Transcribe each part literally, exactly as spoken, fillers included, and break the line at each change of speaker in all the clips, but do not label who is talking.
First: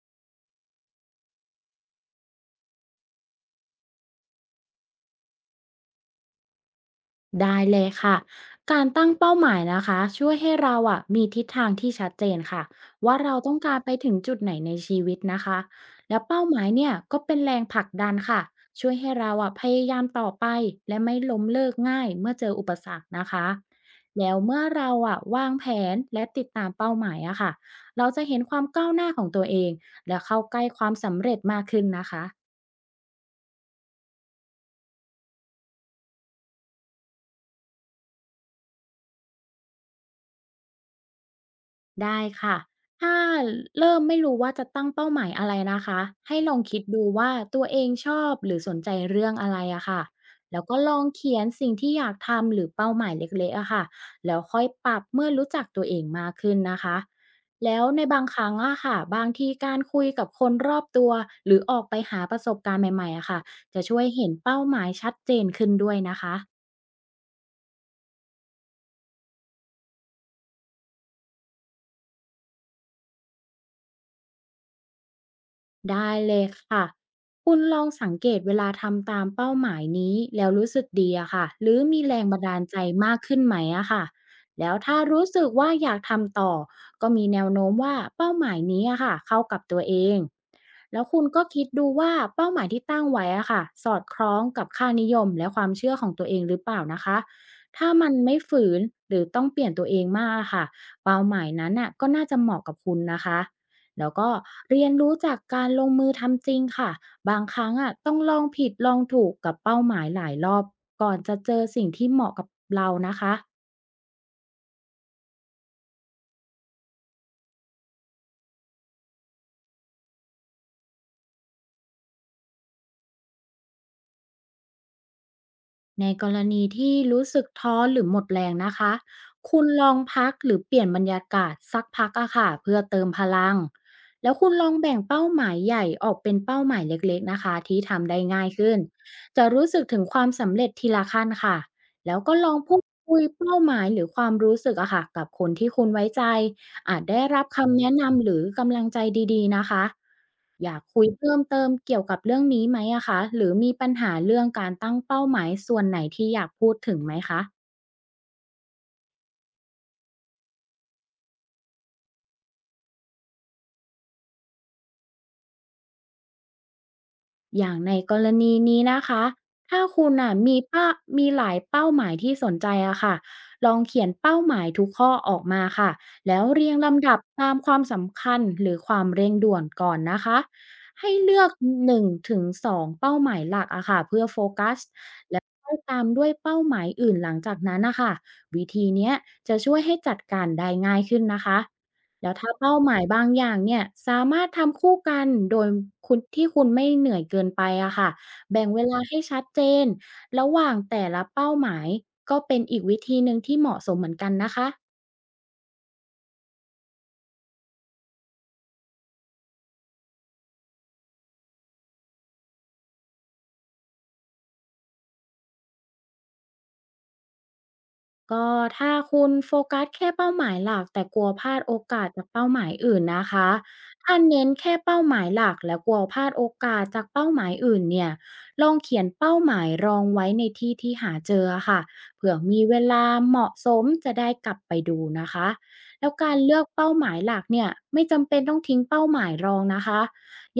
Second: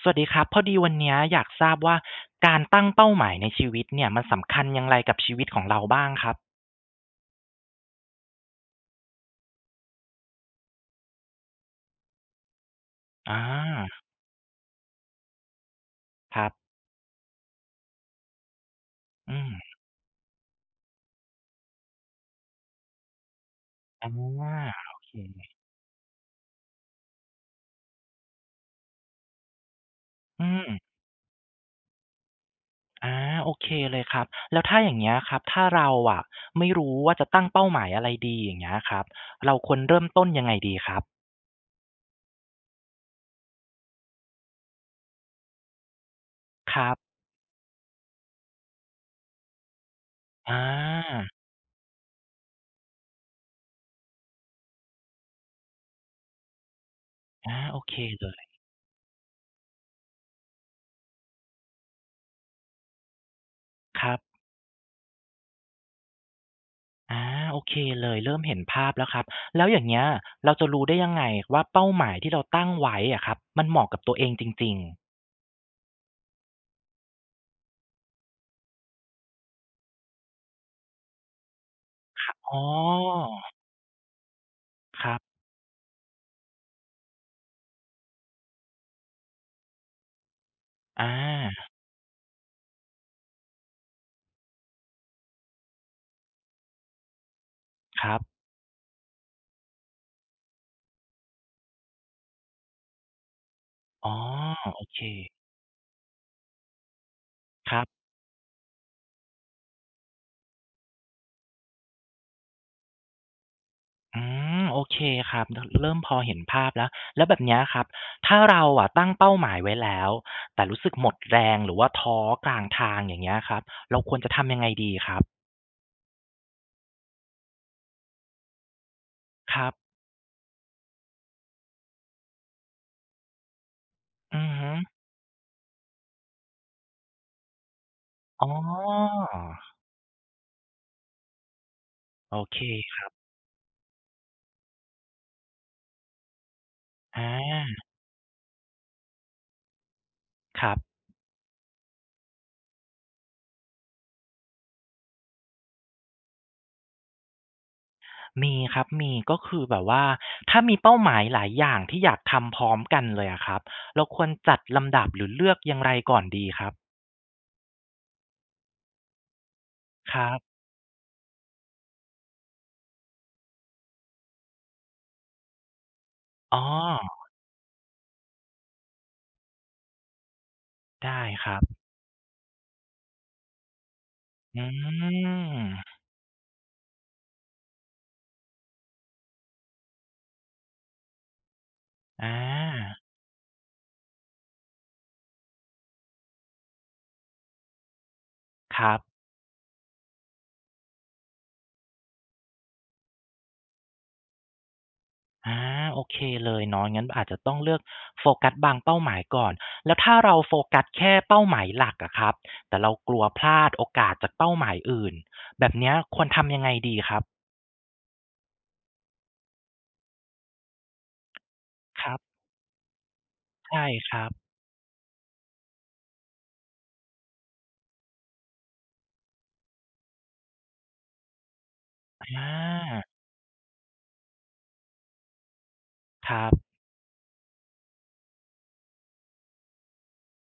สวัสดีครับพอดีวันเนี้ยอยากทราบว่าการตั้งเป้าหมายในชีวิตเนี่ยมันสำคัญอย่างไรกับชีวิตของเราบ้างครับ
ได้เลยค่ะการตั้งเป้าหมายนะคะช่วยให้เราอ่ะมีทิศทางที่ชัดเจนค่ะว่าเรา
อา
ต้องการไปถึงจุดไหนในชีวิตนะคะแล้ว
ค
เป้า
รับ
หมายเนี่ยก็เป็นแรงผลักดันค่ะช่วยให้เรา
อื
อ่ะพ
ม
ยายามต่อไปและไม่ล้มเลิกง่ายเมื่อเจออุปสรรคนะคะ
อาโ
แล้วเมื่อเรา
อเค
อ่ะวางแผนและติดตามเป้าหมายอะค่ะเราจะเห็นความก้าวหน้าของตัวเองและเข้า
อื
ใกล้
ม
ความสำเร็จมากขึ้นนะคะ
อาโอเคเลยครับแล้วถ้าอย่างเงี้ยครับถ้าเราอะไม่รู้ว่าจะตั้งเป้าหมายอะไรดีอย่างเงี้ยครับเราควรเริ่มต้นยังไงดีครับ
ได้ค่ะถ้าเริ่มไม่รู้ว่าจะตั้งเป้าหมายอะไรนะคะ ให้ลอง
ค
คิด
รั
ดู
บ
ว่าตัวเองชอบหรือสนใจเรื่องอะไรอะค่ะ
อ
แล้วก็ลองเขีย
า
นสิ่งที่อยากทำหรือเป้าหมายเล็กๆอะค่ะแล้วค่อยปรับเมื่อรู้จักตัวเองมากขึ้นนะคะ
อาโอ
แล้ว
เค
ในบาง
เล
ค
ย
รั้งอะค่ะบางทีการคุยกับคนรอบตัวหรือออกไปหาประสบการณ์ใหม่ๆอะค่ะจะช่ว
ค
ย
รับ
เห็นเป้าหมายชัดเจนขึ้นด้วยนะคะ
อาโอเคเลยเริ่มเห็นภาพแล้วครับแล้วอย่างเงี้ยเราจะรู้ได้ยังไงว่าเป้าหมายที่เราตั้งไว้อะครับมันเหมาะกับตัวเองจริงๆ
ได้เลยค่ะคุณลองสังเกตเวลาทำตามเป้าหมายนี้แล้วรู้สึกดีอะค่ะหรือมีแรง
ค่ะ
บันดา
อ๋อ
ลใจมากขึ้นไหมอะค่ะแล้วถ้า
ครั
รู้
บ
สึกว่าอยากทำต่อก็มีแนวโน้มว่าเป้าหมายนี้อะค่ะเข้ากับตัวเองแล้ว
อา
คุณก็คิดดูว่าเป้าหมายที่ตั้งไว้อะค่ะสอดคล้องกับค่านิยมและความเชื่อของตัวเองหรือเปล่านะคะถ้า
ค
มัน
รั
ไม่
บ
ฝืนหรือต้องเปลี่ยนตัวเองมากอะค่ะเป้าหมายนั้นอะก็น่าจะเหมาะกับคุณนะคะ
อ๋
แล้
อ
วก็
โอ
เรียน
เค
รู้จากการลงมือทำจริงค่ะบางครั้
ค
ง
รั
อ่ะ
บ
ต้องลองผิดลองถูกกับเป้าหมายหลายรอบก่อนจะเจอสิ่งที่เหมาะกับเรานะคะ
อืมโอเคครับเริ่มพอเห็นภาพแล้วแล้วแบบเนี้ยครับถ้าเราอะตั้งเป้าหมายไว้แล้วแต่รู้สึกหมดแรงหรือว่าท้อกลางทางอย่างเงี้ยครับเราควรจะทำยังไงดีครับ
ในกรณีที่รู้สึกท้อหรือหมดแรงนะคะ
ค
คุณ
รั
ล
บ
องพักหรือเปลี่ยนบรรยากาศสักพักอะค่ะเพื่อเติมพลังแล้ว
อื
คุ
อ
ณล
ฮึ
องแบ่งเป้าหมายใหญ่ออกเป็นเป้าหมายเล็กๆนะคะที่ทำได้
อ๋
ง่า
อ
ยขึ้น จะรู้สึกถึงความสำเร็จทีละขั้นค่ะ แล้วก็
โอ
ลอ
เค
งพูด
ครับ
คุยเป้าหมายหรือความรู้สึกอะค่ะกับคนที่คุณไว้ใจอาจ
อ
ได้รับคำ
า
แนะนำหรือกำลังใจดีๆนะคะ
ค
อ
รั
ยา
บ
กคุยเพิ่มเติมเกี่ยวกับเรื่องนี้ไหมอะคะ หรือมีปัญหาเรื่องการตั้งเป้าหมายส่วนไหนที่อยากพูดถึงไหมคะ
มีครับมีก็คือแบบว่าถ้ามีเป้าหมายหลายอย่างที่อยากทำพร้อมกันเลยอะครับเราควรจัดลำดับหรือเลือกอย่างไรก่อนดีครับ
อย่างในกรณีนี้นะคะถ้าคุ
ค
ณ
รั
น่ะ
บ
มีเป้ามีหลายเป้าหมายที่สนใจอะค่ะลองเขียนเป้าหมายทุกข้อออกมาค่ะแล้ว
อ๋
เรียงลำดับ
อ
ตามความสำคัญหรือความเร่งด่วนก่อนนะคะให้
ได้
เลือ
ค
ก
รับ
หนึ่งถึงสองเป้าหมายหลักอะค่ะเพื่อโฟ
อื
กัสแล้วค่อย
ม
ตามด้วยเป้าหมายอื่นหลังจากนั้นนะคะวิธีเนี้ยจะช่วยให้จัดการได้ง่ายขึ้นนะคะ
อ
แล้วถ้าเป้าห
า
มายบางอย่างเนี่ยสามารถทำคู่กันโดยคุณที่คุณไม่เหนื่อยเกินไปอะค่ะแบ่ง
ค
เว
รั
ลา
บ
ให้ชัดเจนระหว่างแต่ละเป้าหมายก็เป็นอีกวิธีหนึ่งที่เหมาะสมเหมือนกันนะคะ
อาโอเคเลยเนาะงั้นอาจจะต้องเลือกโฟกัสบางเป้าหมายก่อนแล้วถ้าเราโฟกัสแค่เป้าหมายหลักอะครับแต่เรากลัวพลาดโอกาสจากเป้าหมายอื่นแบบเนี้ยควรทำยังไงดีครับ
ก็ถ้าคุณโฟกัสแค่เป้าหมายหลักแต่กลัวพลาดโอกา
ค
ส
รั
จาก
บ
เป้าหมายอื่นนะคะ
ใช่ค
ถ้า
รับ
เน้นแค่เป้าหมายหลักและกลัวพลาดโอกาสจากเป้าหมายอื่นเนี่ยลองเขียนเป้าหมายรองไว้ในที่ที่หาเจอค่ะเผื่อ
อา
มีเวลาเหมาะสมจะได้กลับไปดูนะคะแล้ว
ค
การ
รับ
เลือกเป้าหมายหลักเนี่ยไม่จำเป็นต้องทิ้งเป้าหมายรองนะคะ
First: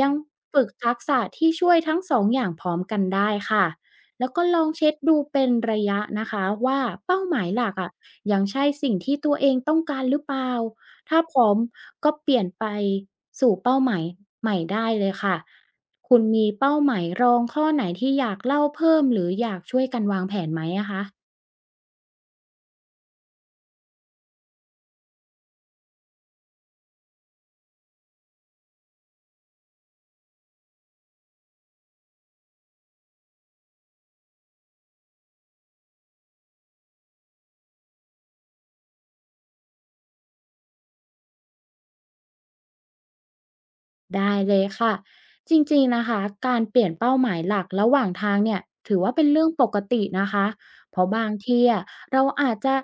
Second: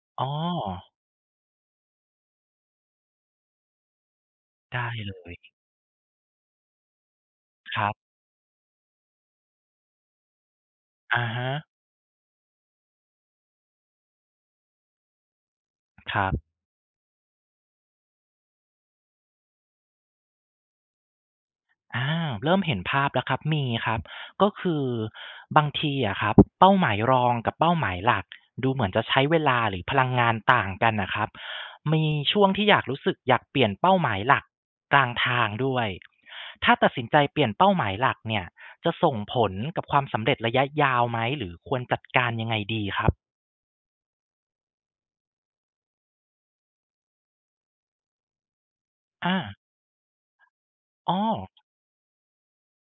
ยัง
อ๋
ฝึก
อ
ทักษะที่ช่วยทั้งสองอย่างพร้อมกันได้ค่ะ แล้วก็ลอง
ได้
เช็ค
เล
ดู
ย
เป็นระยะนะคะว่าเป้าหมายหลัก
ครั
อะะ
บ
ยังใช่สิ่งที่ตัวเองต้องการหรือเปล่าถ้า
อะ
พร้อ
ฮะ
มก็เปลี่ยนไปสู่เป้าหมายใหม่ได้เลยค่ะ
ค
คุณ
รั
มี
บ
เป้าหมายรองข้อไหนที่อยากเล่าเพิ่มหรืออยากช่วยกันวางแผนไหมอะคะ
อาเริ่มเห็นภาพแล้วครับมีครับก็คือบางทีอะครับเป้าหมายรองกับเป้าหมายหลักดูเหมือนจะใช้เวลาหรือพลังงานต่างกันน่ะครับมีช่วงที่อยากรู้สึกอยากเปลี่ยนเป้าหมายหลักกลางทางด้วยถ้าตัดสินใจเปลี่ยนเป้าหมายหลักเนี่ยจะส่งผลกับความสำเร็จระยะยาวไหมหรือควรจัดการยังไงดีครับ
ได้เลยค่ะจริงๆนะคะการเปลี่ยนเป้าหมายหลักระหว่างทางเนี่ยถือว่าเป็น
อา
เรื่องปกตินะคะเพราะ
อ้
บา
อ
งทีอะเราอาจจะ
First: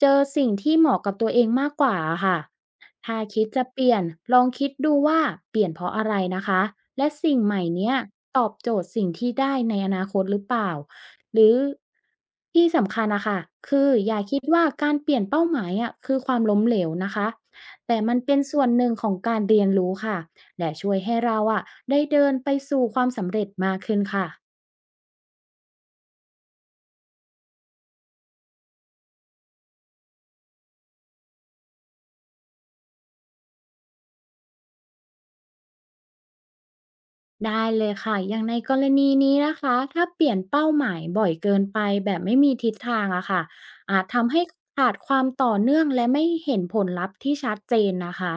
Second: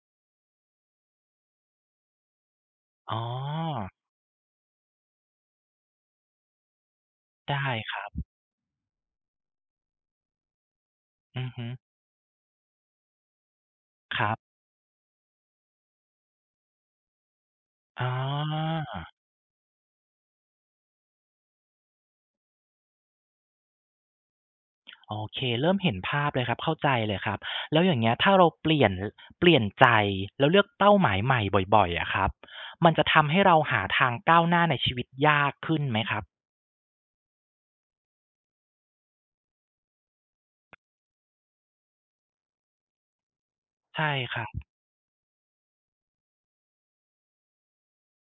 เจอสิ่งที่เหมาะกับตัวเองมากกว่าค่ะ
อ๋
ถ้าคิดจะเป
อ
ลี่ยนลองคิดดูว่าเปลี่ยนเพราะอะไรนะคะและสิ่งให
ได้
ม่เนี้
ค
ย
รับ
ตอบโจทย์สิ่งที่ได้ในอนาคตหรือเปล่าห
อื
รื
อ
อ
ฮึ
ที่สำคัญนะคะคืออย่า
ครั
คิด
บ
ว่าการเปลี่ยนเป้าหมายอะคือความล้มเหลวนะคะ แต่
อ๋อ
มันเป็นส่วนหนึ่งของการเรียนรู้ค่ะและช่วยให้เราอะได้เดินไปสู่ความสำเร็จมากขึ้นค่ะ
โอเคเริ่มเห็นภาพเลยครับเข้าใจเลยครับแล้วอย่างเงี้ยถ้าเราเปลี่ยนเปลี่ยนใจแล้วเลือกเป้าหมายใหม่บ่อยๆอะครับมันจะทำให้เราหาทางก้าวหน้าในชีวิตยากขึ้นไหมครับ
ได้เลยค่ะอย่างในกรณีนี้นะคะถ้าเปลี่ยนเป้าหมายบ่อยเกินไปแบบไม่มีทิศทางอะค่ะอาจ
ใช่
ทำ
ค
ให้
รับ
ขาดความต่อเนื่องและไม่เห็นผลลัพธ์ที่ชัดเจนนะคะ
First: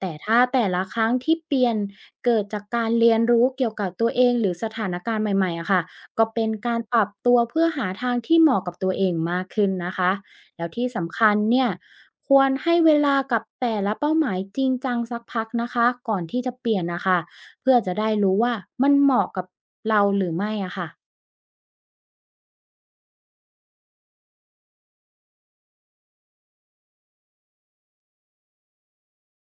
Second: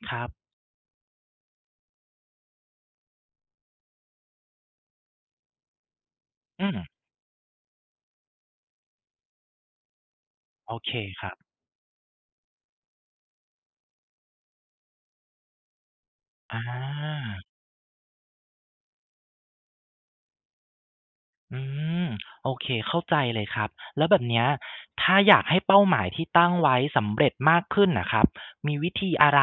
แต่
ครับ
ถ้าแต่ละครั้งที่เปลี่ยนเกิดจากการเรียนรู้เกี่ยวกับตัวเองหรือสถานการณ์ใหม่ๆอะค่ะก็เป็น
อื
กา
ม
รปรับตัวเพื่อหาทางที่เหมาะกับตัวเองมากขึ้นนะคะแล้ว
โอ
ที่
เค
สำ
ค
คั
รั
ญ
บ
เนี่ยควรให้เวลากับแต่ละเป้าหมายจริงจังสักพักนะคะก่อนที่จะ
อา
เปลี่ยนนะคะ เพื่อจะได้รู้ว่ามันเหมาะกับเราหรือไม่อะค่ะ
อืมโอเคเข้าใจเลยครับแล้วแบบเนี้ยถ้าอยากให้เป้าหมายที่ตั้งไว้สำเร็จมากขึ้นน่ะครับมีวิธีอะไร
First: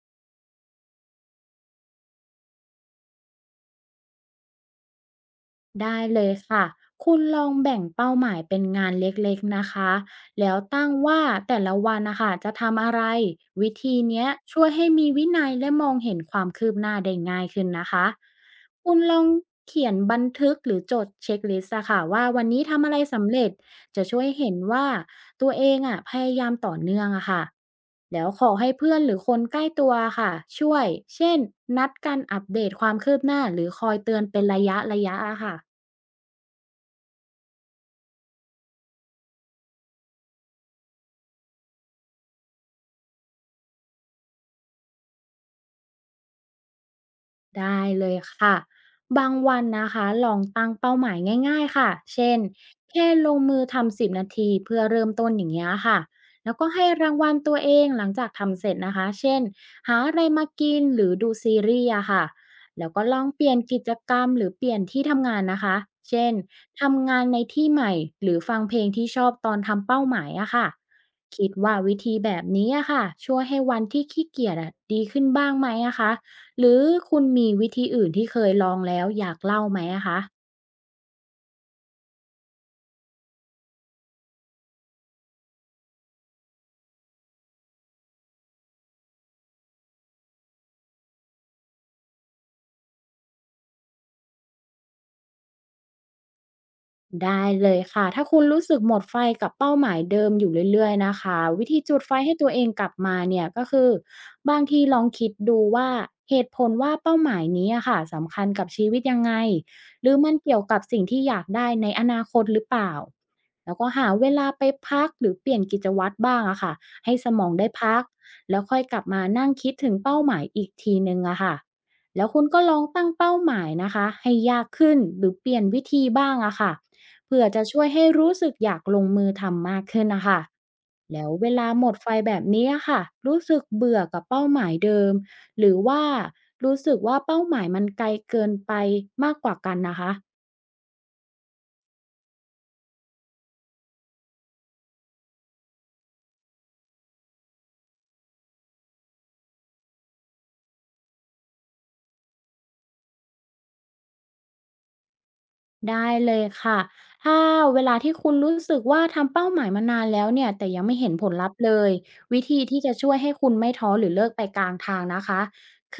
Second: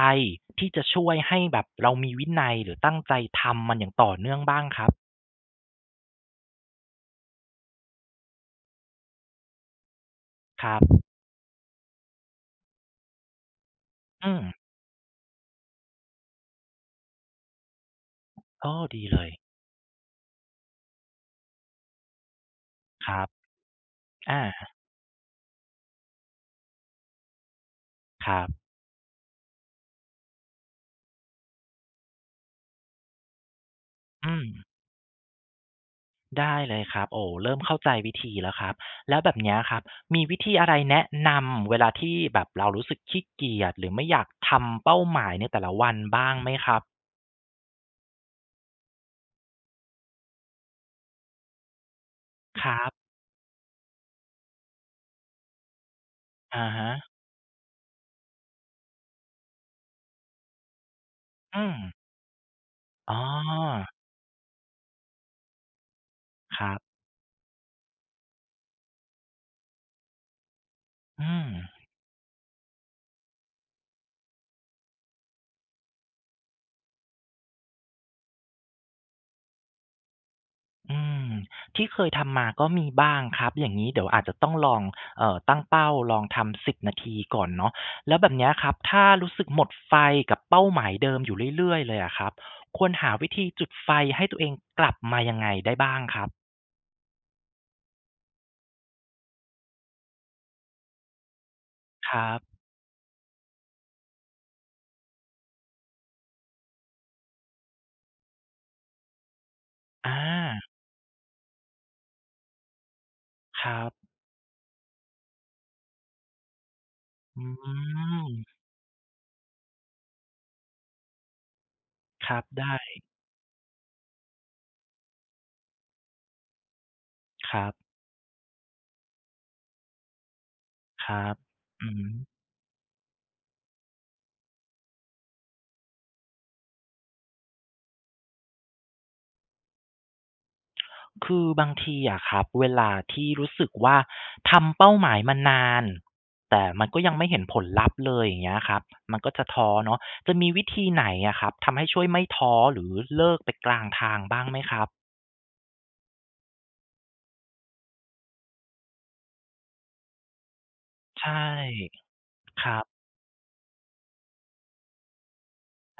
ที่จะช่วยให้แบบเรามีวินัยหรือตั้งใจทำมันอย่างต่อเนื่องบ้างครับ
ได้เลยค่ะคุณลองแบ่งเป้าหมายเป็นงานเล็กๆนะคะแล้ว
ครั
ตั้ง
บ
ว่าแต่ละวันนะคะจะทำอะไรวิธีเนี้ย
อืม
ช่วยให้มีวินัยและมองเห็นความคืบหน้าได้ง่ายขึ้นนะคะ
อ้อ
คุณ
ดี
ล
เล
อง
ย
เขียนบันทึกหรือจดเช็คลิสต์อะค่ะว่าวันนี้ทำอะไร
ครั
สำเร็
บ
จจะช่วย
อา
เห็นว่าตัวเองอะพยายามต่อเนื่องอะค่ะแล้
ค
ว
รั
ขอ
บ
ให้เพื่อนหรือคนใกล้ตัวค่ะช่วยเช่นนัดกันอัปเดตความคืบหน้าหรือคอยเตือน
อื
เป็น
ม
ระยะระยะอะค่ะ
ได้เลยครับโอ้เริ่มเข้าใจวิธีแล้วครับแล้วแบบเนี้ยครับมีวิธีอะไรแนะนำเวลาที่แบบเรารู้สึกขี้เกียจหรือไม่อยากทำเป้าหมายในแต่ละวันบ้างไหมครับ
ได้เลยค่ะบางวันนะคะลองตั้งเป้าหมายง่ายๆค่ะเช่น
ครั
แค่
บ
ลงมือทำสิบนาทีเพื่อเริ่มต้นอย่างเงี้ยค่ะแล้ว
อะ
ก็ให้
ฮะ
รางวัลตัวเองหลังจากทำเสร็จนะคะเช่นหาอะไรมากินหรือดูซี
อืม
รีส์อะค่ะแล้วก็
อ๋อ
ลองเปลี่ยนกิจกรรมหรือเปลี่ยนที่ทำงานนะคะเช่น
ครับ
ทำงานในที่ใหม่หรือฟังเพลงที่ชอบตอนทำเป้าหมายอะค่ะ
อื
คิดว่า
ม
วิธีแบบนี้อะค่ะช่วยให้วันที่ขี้เกียจอะดีขึ้นบ้างไหมอะคะ หรือคุณมีวิธีอื่นที่เคยลองแล้วอยากเล่าไหมอะคะ
อืมที่เคยทำมาก็มีบ้างครับอย่างนี้เดี๋ยวอาจจะต้องลองเอ่อตั้งเป้าลองทำสิบนาทีก่อนเนาะแล้วแบบเนี้ยครับถ้ารู้สึกหมดไฟกับเป้าหมายเดิมอยู่เรื่อยๆเลยอะครับควรหาวิธีจุดไฟให้ตัวเองกลับมายังไงได้บ้างครับ
ได้เลยค่ะถ้าคุณรู้สึกหมดไฟกับเป้าหมายเดิมอยู่เรื่อยๆนะคะวิธีจุด
ค
ไฟ
รั
ให้ตัว
บ
เองกลับมาเนี่ยก็คือบางทีลองคิดดูว่าเหตุผลว่าเป้าหมายนี้อะค่ะสำคัญกับชีวิตยังไงหรือ
อา
มันเกี่ยวกับสิ่งที่อยากได้ในอนาคตหรือเปล่า
ค
แล้ว
รั
ก็
บ
หาเวลาไปพักหรือเปลี่ยนกิจวัตรบ้างอะค่ะให้ส
อื
มองได้พัก
ม
แล้วค่อยกลับมานั่งคิดถึงเป้าหมายอีกทีนึงอะค่ะแล้
ค
ว
รั
คุ
บ
ณก็ล
ได้
องตั้งเป้าหมายนะคะให้ยากขึ้นหรือเปลี่ยนวิธีบ้างอะค่ะ เพื่อ
ค
จะ
รั
ช่ว
บ
ยให้รู้สึกอยากลงมือทำมากขึ้นนะคะ
ครั
แล้ว
บ
เวลา
อื
หมด
ม
ไฟแบบนี้อะค่ะ รู้สึกเบื่อกับเป้าหมายเดิม หรือว่ารู้สึกว่าเป้าหมายมันไกลเกินไปมากกว่ากันนะคะ
คือบางทีอะครับเวลาที่รู้สึกว่าทำเป้าหมายมานานแต่มันก็ยังไม่เห็นผลลัพธ์เลยอย่างเงี้ยครับมันก็จะท้อเนาะจะมีวิธีไหนอะครับทำให้ช่วยไม่ท้อหรือเลิกไปกลางทางบ้างไหมครับ
ได้เลยค่ะถ้าเวลาที่คุณรู้สึกว่าทำเป้าหมายมานานแล้วเนี่ยแต่ยังไม่เห็น
ใช
ผลลัพธ์เลย
่
วิธี
ครั
ที่จะ
บ
ช่วยให้คุณไม่ท้อหรือเลิกไปกลางทางนะคะค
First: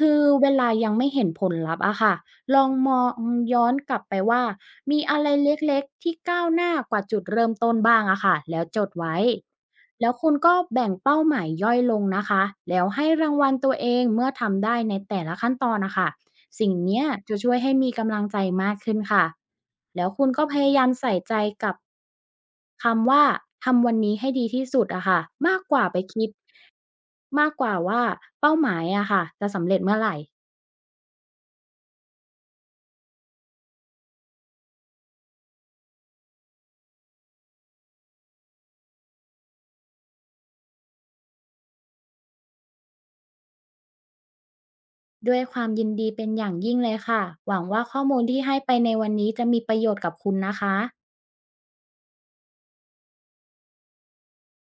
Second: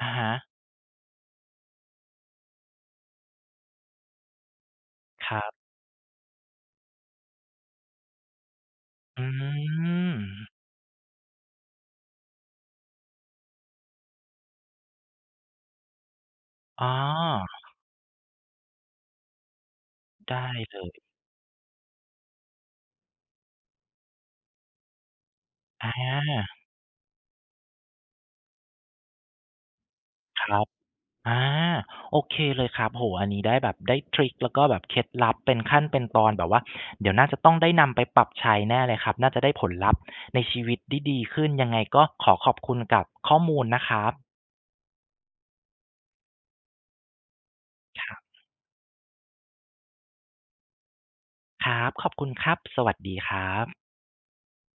อะ
ือ
ฮะ
เวลายังไม่เห็นผลลัพธ์อะค่ะลองมองย้อนกลับไปว่ามีอะไร
ครั
เ
บ
ล็กๆที่ก้าวหน้ากว่าจุดเริ่มต้นบ้างอะค่ะแล้วจดไว้
อื
แล้ว
ม
คุณก็แบ่งเป้าหมายย่อยลงนะคะแล้วให้รางวัลตัวเองเมื่อทำได้ในแต่ละขั้นตอนนะคะ สิ่ง
อ๋อ
เนี้ยจะช่วยให้มีกำลังใจมากขึ้นค่ะ แล้วคุณก็
ได้
พยา
เล
ยาม
ย
ใส่ใจกับคำว่าทำวันนี้ให้ดีที่สุดอะค่ะ มากก
อ
ว่าไปคิด
า
มากกว่าว่าเป้าหมายอะค่ะจะสำเร็จเมื่อไหร่
ครับ อาโอเคเลยครับโอ้โฮอันนี้ได้แบบได้ทริกแล้วก็แบบเคล็ดลับเป็นขั้นเป็นตอนแบบว่าเดี๋ยวน่าจะต้องได้นำไปปรับใช้แน่เลยครับน่าจะได้ผลลัพธ์ในชีวิตที่ดีขึ้นยังไงก็ขอขอบคุณกับข้อมูลนะครับ
ด้วยความยินดีเป็นอย่างยิ่งเลยค่ะ หวังว่าข้อ
ครั
มูล
บ
ที่ให้ไปในวันนี้จะมีประโยชน์กับคุณนะคะ
ครับขอบคุณครับสวัสดีครับ